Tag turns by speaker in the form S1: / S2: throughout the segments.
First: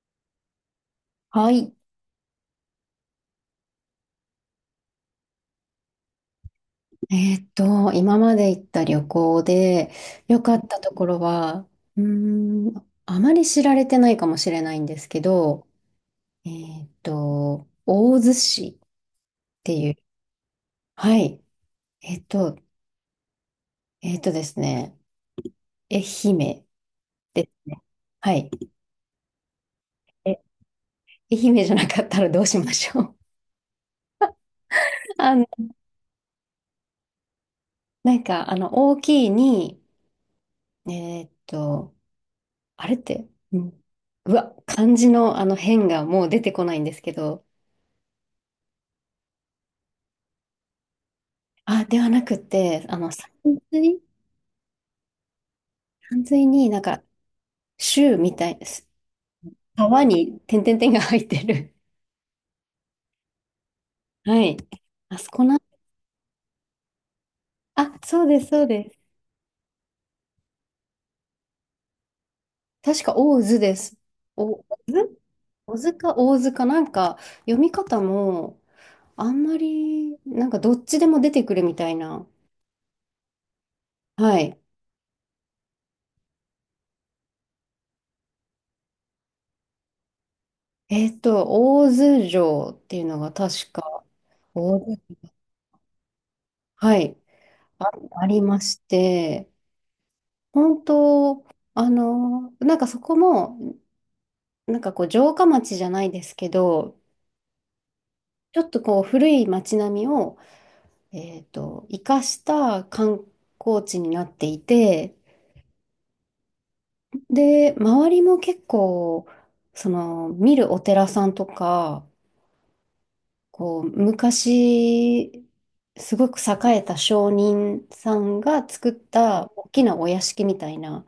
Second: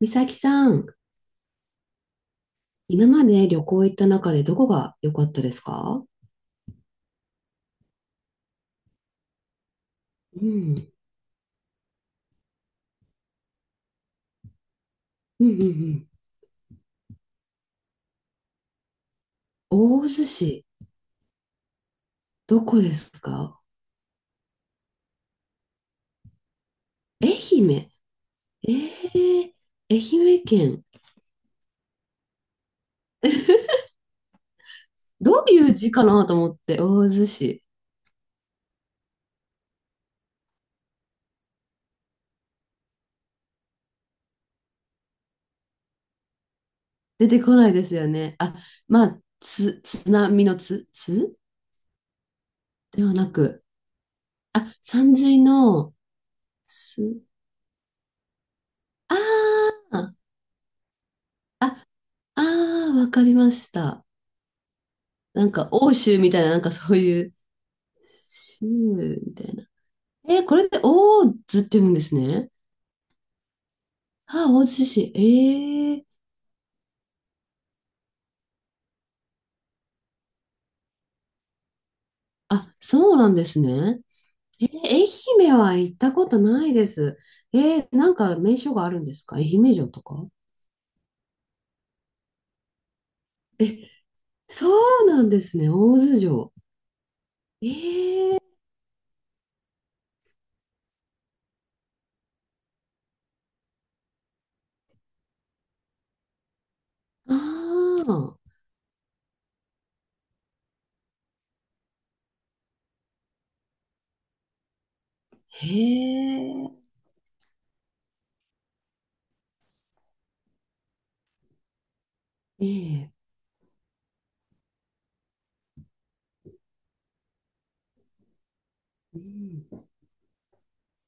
S1: 美咲さん、
S2: はい。
S1: 今まで旅行行った中でどこが良かったですか？
S2: 今まで行った旅行で良
S1: う
S2: かった
S1: ん、
S2: ところは、うーあまり知られてないかもしれないんですけ
S1: うん、うん、
S2: ど、
S1: うん。
S2: 大洲市っていう、
S1: 大洲市、
S2: はい。えーっと、
S1: どこですか？
S2: ですね、愛媛
S1: 愛
S2: ですね。
S1: 媛。
S2: はい。
S1: えー、愛
S2: え、
S1: 媛県。
S2: 愛媛じゃなかったらどうしましょう。あ
S1: どう
S2: の、
S1: いう字かなと思って、大洲市。
S2: 大きいに、えーっと、あれって、うわ、漢字のあの変がもう出てこないんですけ
S1: 出て
S2: ど、
S1: こないですよね。あ、まあ、津波のつ
S2: あ、ではなくて、あ
S1: で
S2: の、
S1: は
S2: さ
S1: な
S2: ん
S1: く、
S2: ずい、
S1: あ、山水の、
S2: さんずいになん
S1: す、
S2: か、州みたいです。
S1: あ
S2: 川
S1: ー、
S2: に点々点が入ってる。
S1: あ、あー、わかりました。
S2: はい。あそこ
S1: なん
S2: な、
S1: か、欧州みたいな、なんかそういう、
S2: あ、そうです、そ
S1: シ
S2: うです。
S1: ムみたいな。えー、これでオーズって言うんですね。
S2: 確か、大津です。
S1: あ、
S2: お、
S1: 大
S2: 大
S1: 津市。
S2: 津大津
S1: え
S2: か
S1: え。
S2: 大津か、なんか、読み方も、あんまり、なんか、どっちでも出てくるみたいな。
S1: あ、そうなんですね。
S2: はい。
S1: えー、愛媛は行ったことないです。えー、なんか名所があるんですか？愛媛城とか。
S2: えっと、大津城っていうのが確
S1: え、
S2: か、
S1: そ
S2: 大
S1: う
S2: 津、
S1: なんですね。大津城。
S2: はい、あ、あ
S1: ええ。
S2: りまして、本当、あの、なんかそこも、なんかこう城下町じゃないですけど、
S1: ああ、
S2: ちょっとこう古い町並みを、えっと、生かした観光地になっていて、
S1: へえ、
S2: で、周りも結構、その、見るお寺さんとか、
S1: ええ、
S2: こう、昔、すごく栄えた商人さんが作っ
S1: う
S2: た大き
S1: ん、
S2: なお屋敷みたいな、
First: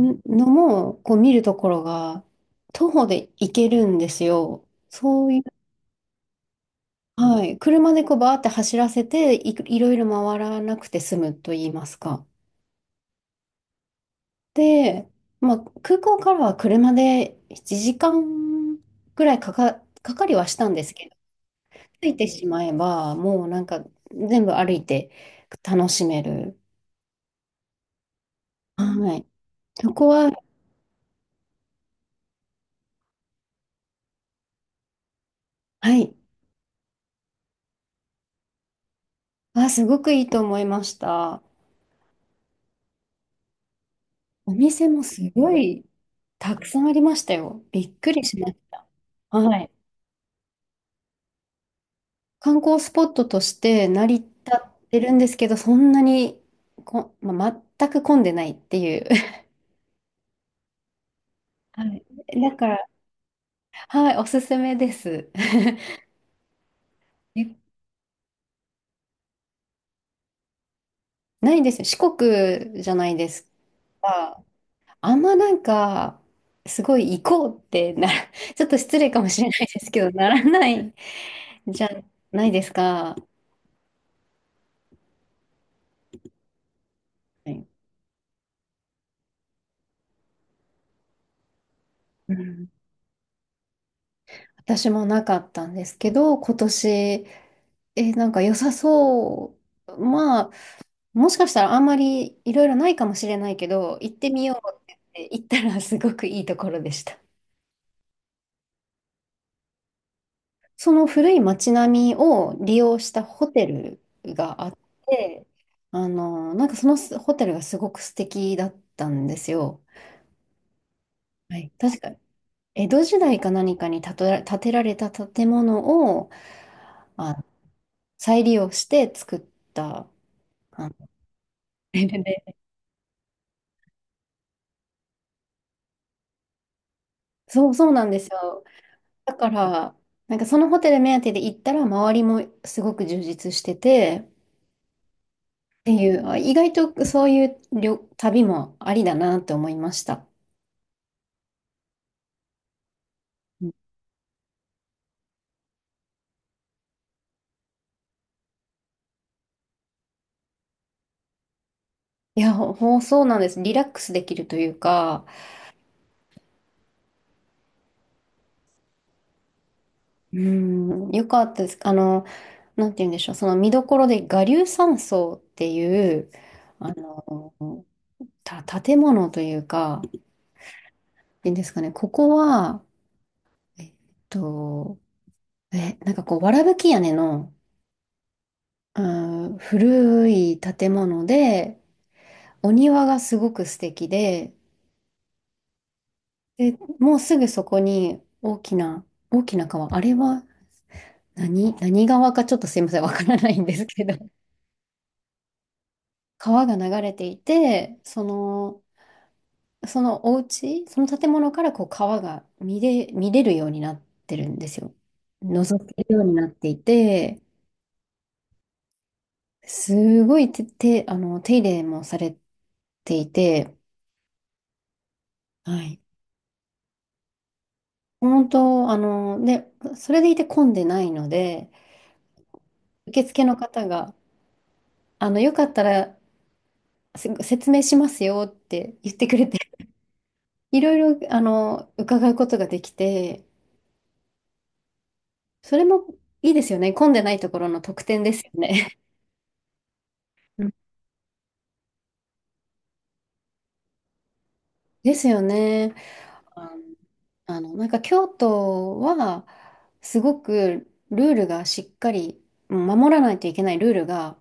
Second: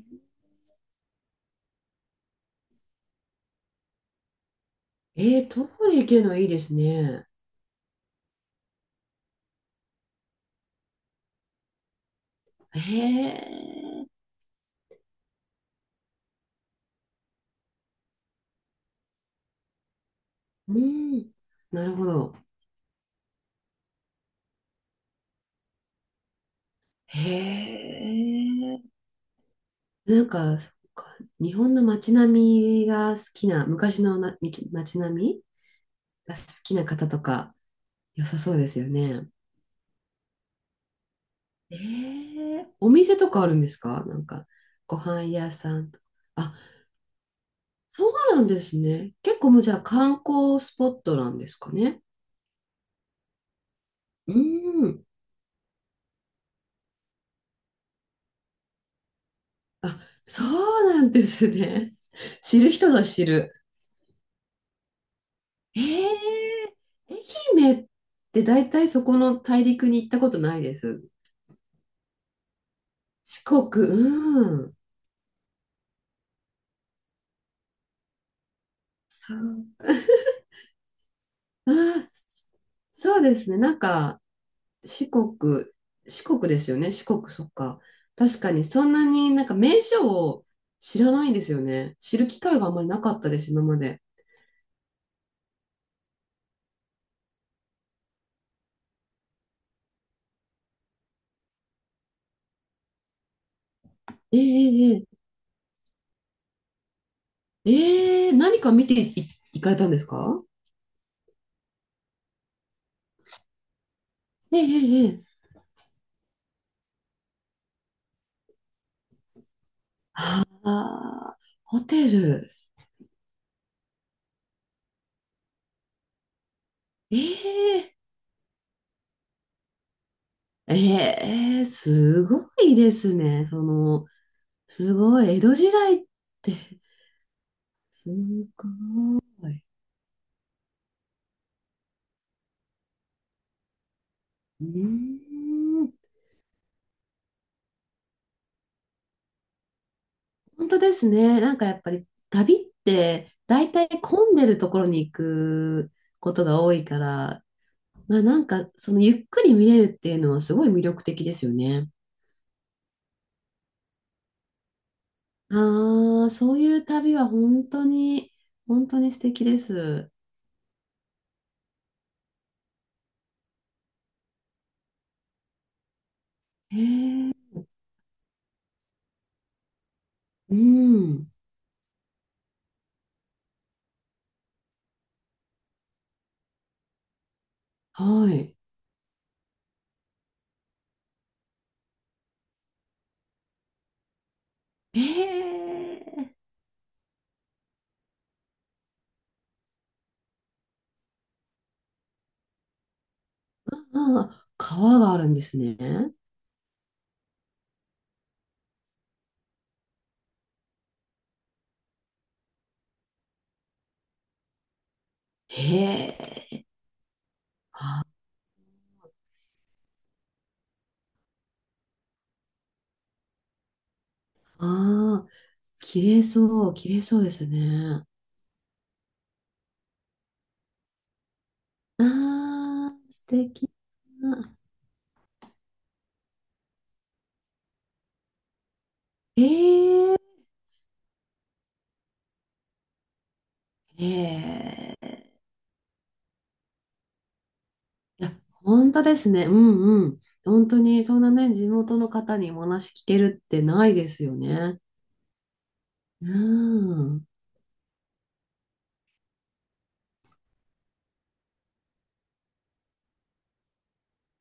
S2: んのも、こう見るところが、徒歩で行けるんですよ。そうい
S1: え
S2: う、
S1: え、遠い行けるのいいですね。
S2: はい。車でこうバーって走らせて、いろいろ回らなくて済むと言いますか。
S1: へえ、
S2: で、まあ、空港からは車で1時間ぐらいかかりはしたん
S1: う
S2: ですけど、
S1: ん、なるほ
S2: 着いて
S1: ど。
S2: しまえば、もうなんか全部歩いて楽しめる。
S1: へえ。
S2: はい。そこ
S1: なん
S2: は、
S1: か、そっか、日本の街並みが好きな、昔の街並み
S2: はい。
S1: が好きな方とか、良さそうですよね。
S2: あ、すごくいいと思いました。
S1: ええ。お店とかあるんですか？なんか、
S2: お店
S1: ご
S2: もす
S1: 飯屋
S2: ご
S1: さ
S2: い
S1: んとか。あ、
S2: たくさんありましたよ。びっ
S1: そ
S2: く
S1: う
S2: りし
S1: なん
S2: まし
S1: です
S2: た。
S1: ね。結構
S2: は
S1: もう
S2: い。
S1: じゃあ観光スポットなんですかね。
S2: 観光スポットとして成り立
S1: う
S2: っ
S1: ー
S2: て
S1: ん。
S2: るんですけど、そんなにまあ、全く混んでないっていう。
S1: あ、そうなんです
S2: は
S1: ね。
S2: い。だ
S1: 知
S2: か
S1: る
S2: ら、
S1: 人ぞ知る。
S2: はい、おすすめです。
S1: えー、愛
S2: え
S1: 媛って大体そこの大陸に行ったことないです。
S2: ないですよ。四国じゃないで
S1: 四
S2: す
S1: 国、
S2: か。
S1: うん。
S2: あんまなんか、すごい行こうってな、ちょっと失礼かも
S1: そ
S2: しれないです
S1: う。
S2: けど、ならない
S1: あ
S2: じゃ
S1: ー、
S2: ないですか。
S1: そうですね。なんか、四国、四国ですよね。四国、そ
S2: は
S1: っ
S2: い。
S1: か。確かに、そんなになんか名所を知らないんですよね。知る
S2: う
S1: 機会が
S2: ん。
S1: あんまりなかったです、今まで。
S2: 私もなかったんですけど、今年、なんか良さそう。まあ、もしかしたらあんまりいろいろないかもしれないけど、行って
S1: え
S2: みようって
S1: え、え
S2: 言って行ったらすごくいいところでした。
S1: え、ええ、何か見てい、行かれたんですか？
S2: その古い街並みを利用したホテル
S1: ええ、
S2: が
S1: え
S2: あっ
S1: え、ええ、
S2: て、あの、なんかそのホテルがすごく素敵だったんですよ。
S1: ああ、
S2: はい、
S1: ホ
S2: 確
S1: テ
S2: か
S1: ル。
S2: 江戸時代か何かに建てられた建物を
S1: え
S2: あ
S1: え、
S2: 再利用して作った。
S1: ええ、
S2: で
S1: すご
S2: で
S1: いですね。その、すごい。江戸時代って、
S2: そうそうなんですよ。
S1: す
S2: だか
S1: ごい。
S2: ら、なんかそのホテル目当てで行ったら、周りもすごく充実してて、っ
S1: うーん、
S2: ていう、あ意外とそういう旅もありだなって思いました。
S1: 本当ですね。なんかやっぱり旅って
S2: う
S1: 大
S2: ん。
S1: 体混んでるところに行くことが多いから、まあなんかそのゆっくり見れるっていうのはすごい魅力的ですよね。
S2: いや、そうなんです。リラックスできるというか、
S1: ああ、そういう旅は本当に、本当に素敵です。
S2: うん、よかったです。あの、なんて言うんでしょう、その見どころで我流山荘っていう、あ
S1: ええ、
S2: の、建物というか、
S1: うん、
S2: いいんですかね、ここは、えっと、なんかこう、わらぶき屋根の、
S1: はい。
S2: うーん、古い建物で、お庭がすごく素敵で、
S1: ええ、
S2: で、もうすぐそこに大きな川、あれは何川かちょっとすいません、わからないんですけど、
S1: ああ、川があるんですね。
S2: 川が流れていて、その、そのお家、その建物からこう川が見れるようになってるんですよ。覗ける
S1: へ
S2: ようになっ
S1: え。
S2: ていて、
S1: あ
S2: すごいて、て、あの、手入れもされていて、
S1: あ、
S2: はい。
S1: 綺麗そう、綺麗そうですね。
S2: 本当、あの、で、それでいて混んでないので、
S1: ああ、
S2: 受
S1: 素
S2: 付の
S1: 敵
S2: 方が、
S1: な。
S2: あの、よかったら説明しますよって言ってく
S1: え
S2: れて、
S1: え、
S2: いろいろ、あの、伺うことができて、
S1: ええ。
S2: それもいいですよね。混んでないところの特典
S1: いや、
S2: ですよ
S1: 本
S2: ね。
S1: 当ですね。うん、うん。
S2: う
S1: 本
S2: ん
S1: 当に、そんなね、地元の方にお話聞けるってないですよね。
S2: ですよね。
S1: う
S2: あ
S1: ん。
S2: あの、なんか京都は、すごくルールがしっかり、うん守らないといけないルールが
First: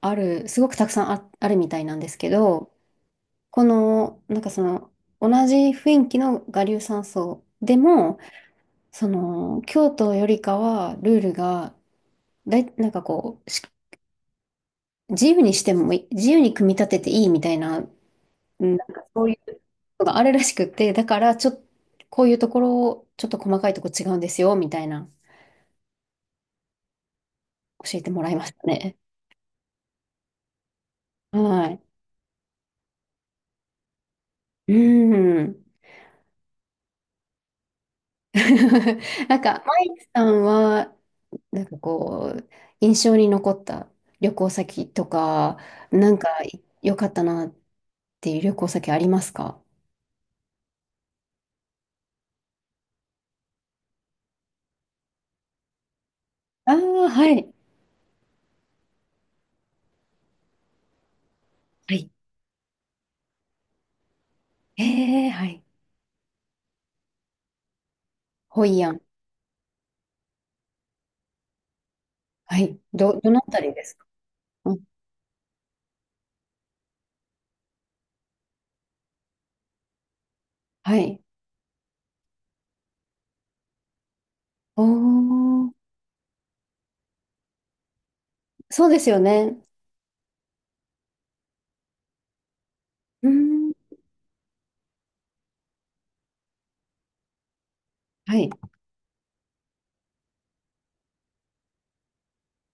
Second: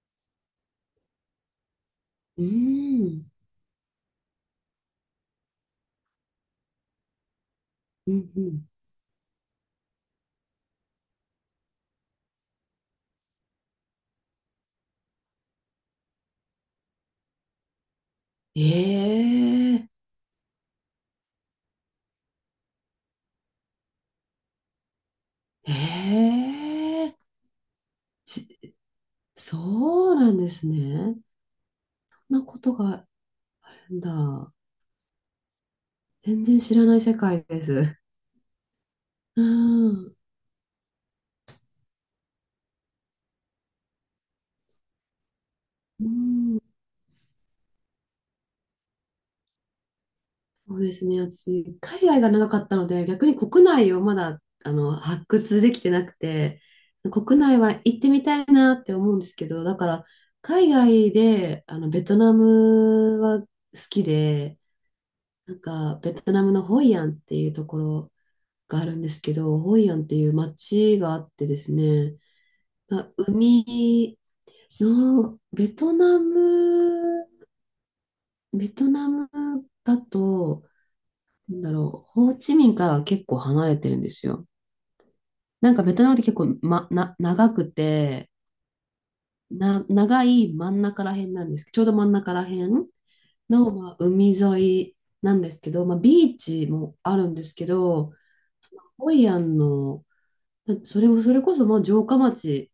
S2: ある、すごくたくさんあ、あるみたいなんですけ
S1: う
S2: ど、
S1: ん。
S2: この、なんかその、同じ雰囲気の我流山荘で
S1: う
S2: も、
S1: ん、うん。
S2: その、京都よりかは、ルールが、だい、なんかこう、自由にしてもいい、自由に組み立てていいみたいな、
S1: え
S2: うんなんかそういう
S1: え、
S2: のがあるらしくって、だから、ちょっと、こういうところを、ちょっと細かいとこ違うんですよ、みたいな、
S1: ええ。
S2: 教えてもらいました
S1: ち
S2: ね。
S1: そうなんですね。
S2: はい。
S1: そんなことがなんだ。
S2: うん。
S1: 全然知らない世界です。
S2: なん
S1: う
S2: か、マイク
S1: ん。
S2: さんは、なんかこう、印象に残った旅行先とか、
S1: う
S2: なんか
S1: ん。
S2: 良かったなっていう旅行先ありますか？
S1: そうですね。私、海外が長かったので、逆に国内をまだ、あの、発掘できてなくて、
S2: ああー、は
S1: 国
S2: い。
S1: 内は行ってみたいなって思うんですけど、だから、海外で、あの、
S2: は
S1: ベ
S2: い。
S1: トナムは好きで、
S2: ええ、は
S1: なん
S2: い。
S1: か、ベトナムのホイアンっていうところ
S2: ホ
S1: が
S2: イ
S1: あ
S2: ア
S1: る
S2: ン。
S1: んですけど、ホイアンっていう街があってですね、
S2: はい。
S1: まあ、
S2: どのあたりですか？
S1: 海
S2: うん。
S1: の、ベトナムだと、
S2: はい。
S1: なんだろう、ホーチミンからは結構離れてるんですよ。
S2: おー、
S1: なんかベトナムって結構、長くて、
S2: そうですよね。
S1: 長い真ん中ら辺なんですけど、ちょうど真ん中ら辺
S2: う
S1: の、
S2: ん。
S1: まあ、海沿いなんですけど、まあ、ビーチもあるんですけど、
S2: はい。
S1: ホイアンの、それも、それこそもう城下町、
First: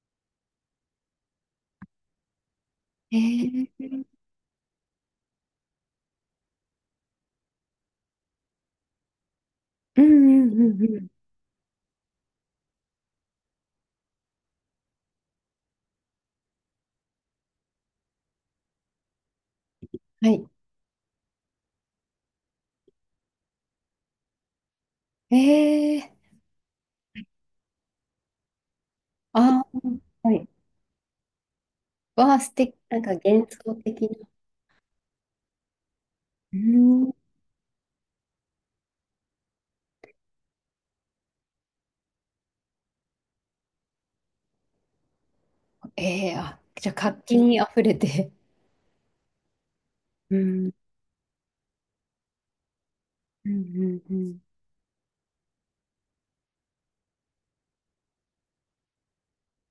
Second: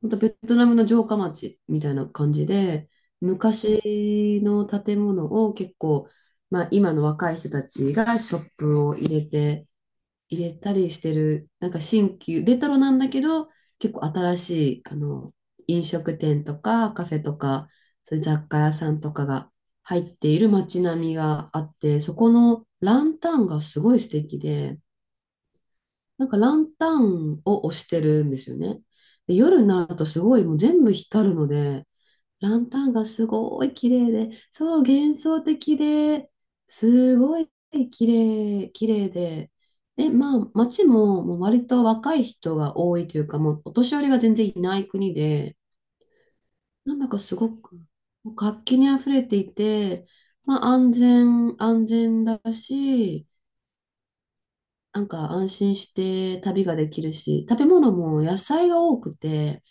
S1: またベトナムの城下町みたいな感じで、
S2: ええ。
S1: 昔の建物を結構、まあ、今の若い人たちがショップを入れて、
S2: うん
S1: 入
S2: うん
S1: れ
S2: う
S1: た
S2: ん
S1: り
S2: う
S1: し
S2: ん。
S1: てる、なんか新旧、レトロなんだけど、結構新しい、あの、飲食店とかカフェとか、そういう雑貨屋さんとかが入って
S2: は
S1: い
S2: い。
S1: る街並みがあって、そこのランタンがすごい素敵で、
S2: ええ。
S1: なんかランタンを押してるんですよね。で、夜
S2: あ
S1: に
S2: あ
S1: なる
S2: ー、
S1: とす
S2: は
S1: ごい
S2: い。
S1: もう全部光るので、
S2: わあ素
S1: ラン
S2: 敵。
S1: タン
S2: なん
S1: が
S2: か
S1: す
S2: 幻
S1: ご
S2: 想
S1: い綺
S2: 的
S1: 麗
S2: な。
S1: で、そう、幻想的で、
S2: うん。
S1: すごい綺綺麗で、で、まあ、街ももう割と若い人が多いというか、もうお年寄りが全然いない国で、
S2: ええ、あ、じゃあ
S1: なんだか
S2: 活
S1: す
S2: 気
S1: ご
S2: に
S1: く
S2: 溢れて。
S1: 活気にあふれていて、
S2: う
S1: まあ、
S2: ん。
S1: 安全、安全だし、
S2: うんうんうん。
S1: なんか安心して旅ができるし、食べ物も野菜が多くて、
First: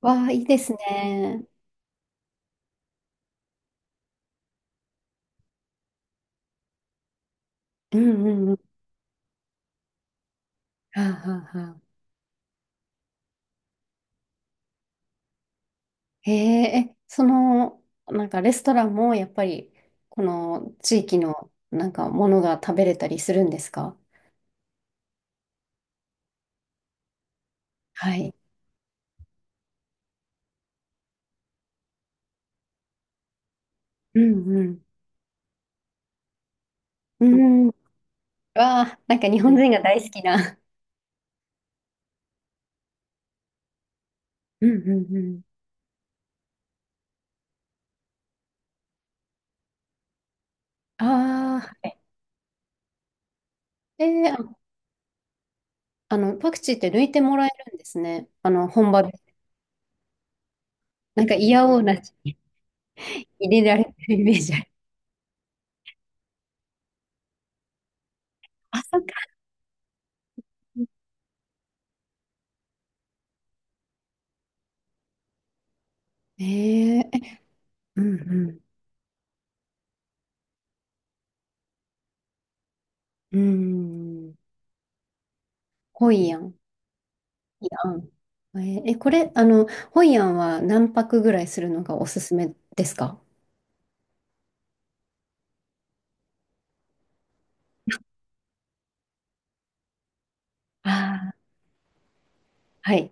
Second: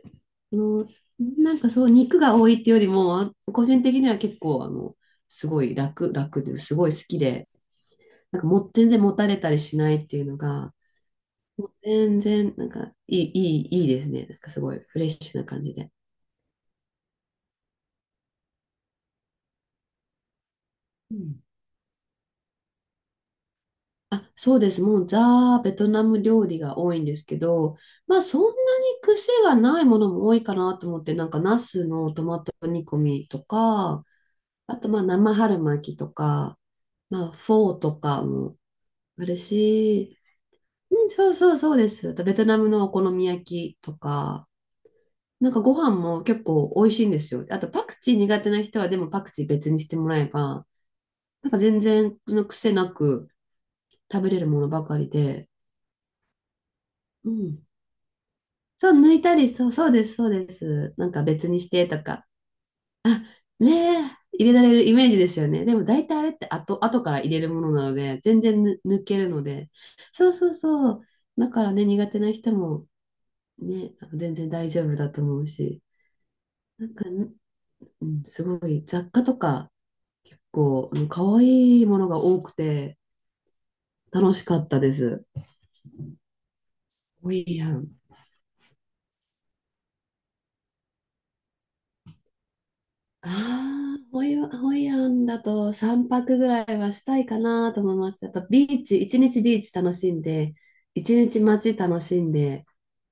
S2: わあ、いい
S1: あ
S2: です
S1: の、
S2: ね。
S1: なんかそう、肉が多いっていうよりも、個人的には結構、あの、すごい楽で、すごい好きで、
S2: うんう
S1: なん
S2: ん
S1: か
S2: うん。
S1: もう全然もたれたりしないっていうのが、
S2: はあはあ
S1: も
S2: は
S1: う
S2: あ。
S1: 全然、なんかいい、いい、いいですね。なんかすごいフレッシュな感じで。
S2: へえ、その、なんかレストランもやっぱり、この地
S1: う
S2: 域
S1: ん、
S2: のなんかものが食べれたりするんですか？
S1: あ、そうです。もうザ・ベトナム料理が多いんですけど、
S2: は
S1: まあ
S2: い。
S1: そんなに癖がないものも多いかなと思って、なんかナスのトマト煮込みとか、
S2: うんう
S1: あ
S2: ん。
S1: と、まあ、生春巻きとか、ま
S2: う
S1: あ、
S2: ん。
S1: フ
S2: わ
S1: ォーとかも
S2: あ、なん
S1: あ
S2: か
S1: る
S2: 日本人が大好
S1: し、
S2: きな。
S1: うん、そうそうそうです。あとベトナムのお好み焼きとか、
S2: うんうんうん。
S1: なんかご飯も結構美味しいんですよ。あと、パクチー苦手な人は、でもパクチー別にしてもらえば、
S2: あ
S1: なんか
S2: あ、
S1: 全
S2: はい。
S1: 然の癖なく
S2: え
S1: 食べ
S2: ー、
S1: れる
S2: あ
S1: ものばかりで、
S2: あの、パクチーって抜いて
S1: う
S2: もらえ
S1: ん。
S2: るんですね。あの、
S1: そ
S2: 本
S1: う、
S2: 場で。
S1: 抜いたり、そう、そうです、そうです。なんか
S2: なんか
S1: 別に
S2: 嫌
S1: し
S2: おう
S1: て
S2: な
S1: とか、
S2: 入れられて
S1: ねえ、
S2: るイメージ
S1: 入れ
S2: あ
S1: ら
S2: る。
S1: れるイメージですよね。でも大体あれって後、後から入れるものなので、全然
S2: あ、そっ
S1: 抜
S2: か。
S1: けるので。そう、そう、そう。だからね、苦手な人もね、あの全然大丈夫だと思うし。
S2: え
S1: なんか、
S2: ー、えう
S1: う
S2: ん
S1: ん、す
S2: うん。
S1: ごい雑貨とか結構、うん、可愛いものが多くて
S2: うー
S1: 楽
S2: ん。
S1: しかったです。
S2: ホイアン。
S1: ホイ
S2: い
S1: ア
S2: や
S1: ン。
S2: ん。えーえこれ、あの、ホイアンは何泊ぐらいするのがおすすめですか？
S1: ああ、ホイアン、ホイアンだと3泊ぐらいはしたいかなと思います。やっぱビーチ、一日ビーチ楽しんで、一
S2: ああ
S1: 日
S2: ー、
S1: 街楽しんで、
S2: はい。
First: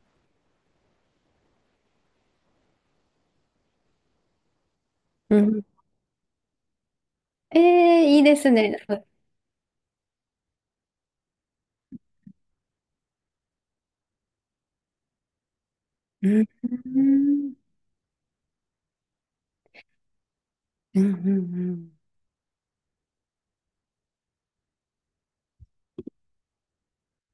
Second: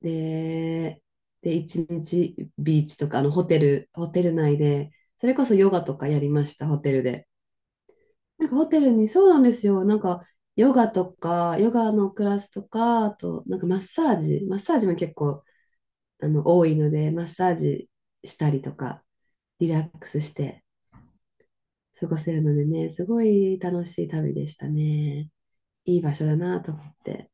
S1: で、で、一日ビーチとか、あの、ホテル、ホテル内で、それ
S2: う
S1: こそ
S2: ん。
S1: ヨガとかやりました、ホテルで。
S2: えー、いいで
S1: なん
S2: す
S1: かホ
S2: ね。
S1: テルに、そうなんですよ。なんか、ヨガとか、ヨガのクラスとか、あと、なんかマッサージも結構、
S2: う
S1: あ
S2: ん。
S1: の、多い
S2: う
S1: ので、マッサ
S2: ん。
S1: ージしたりとか、リラックスして
S2: うん。うん。うん
S1: 過ごせるのでね、すごい楽しい旅でしたね。いい場所だなと思って。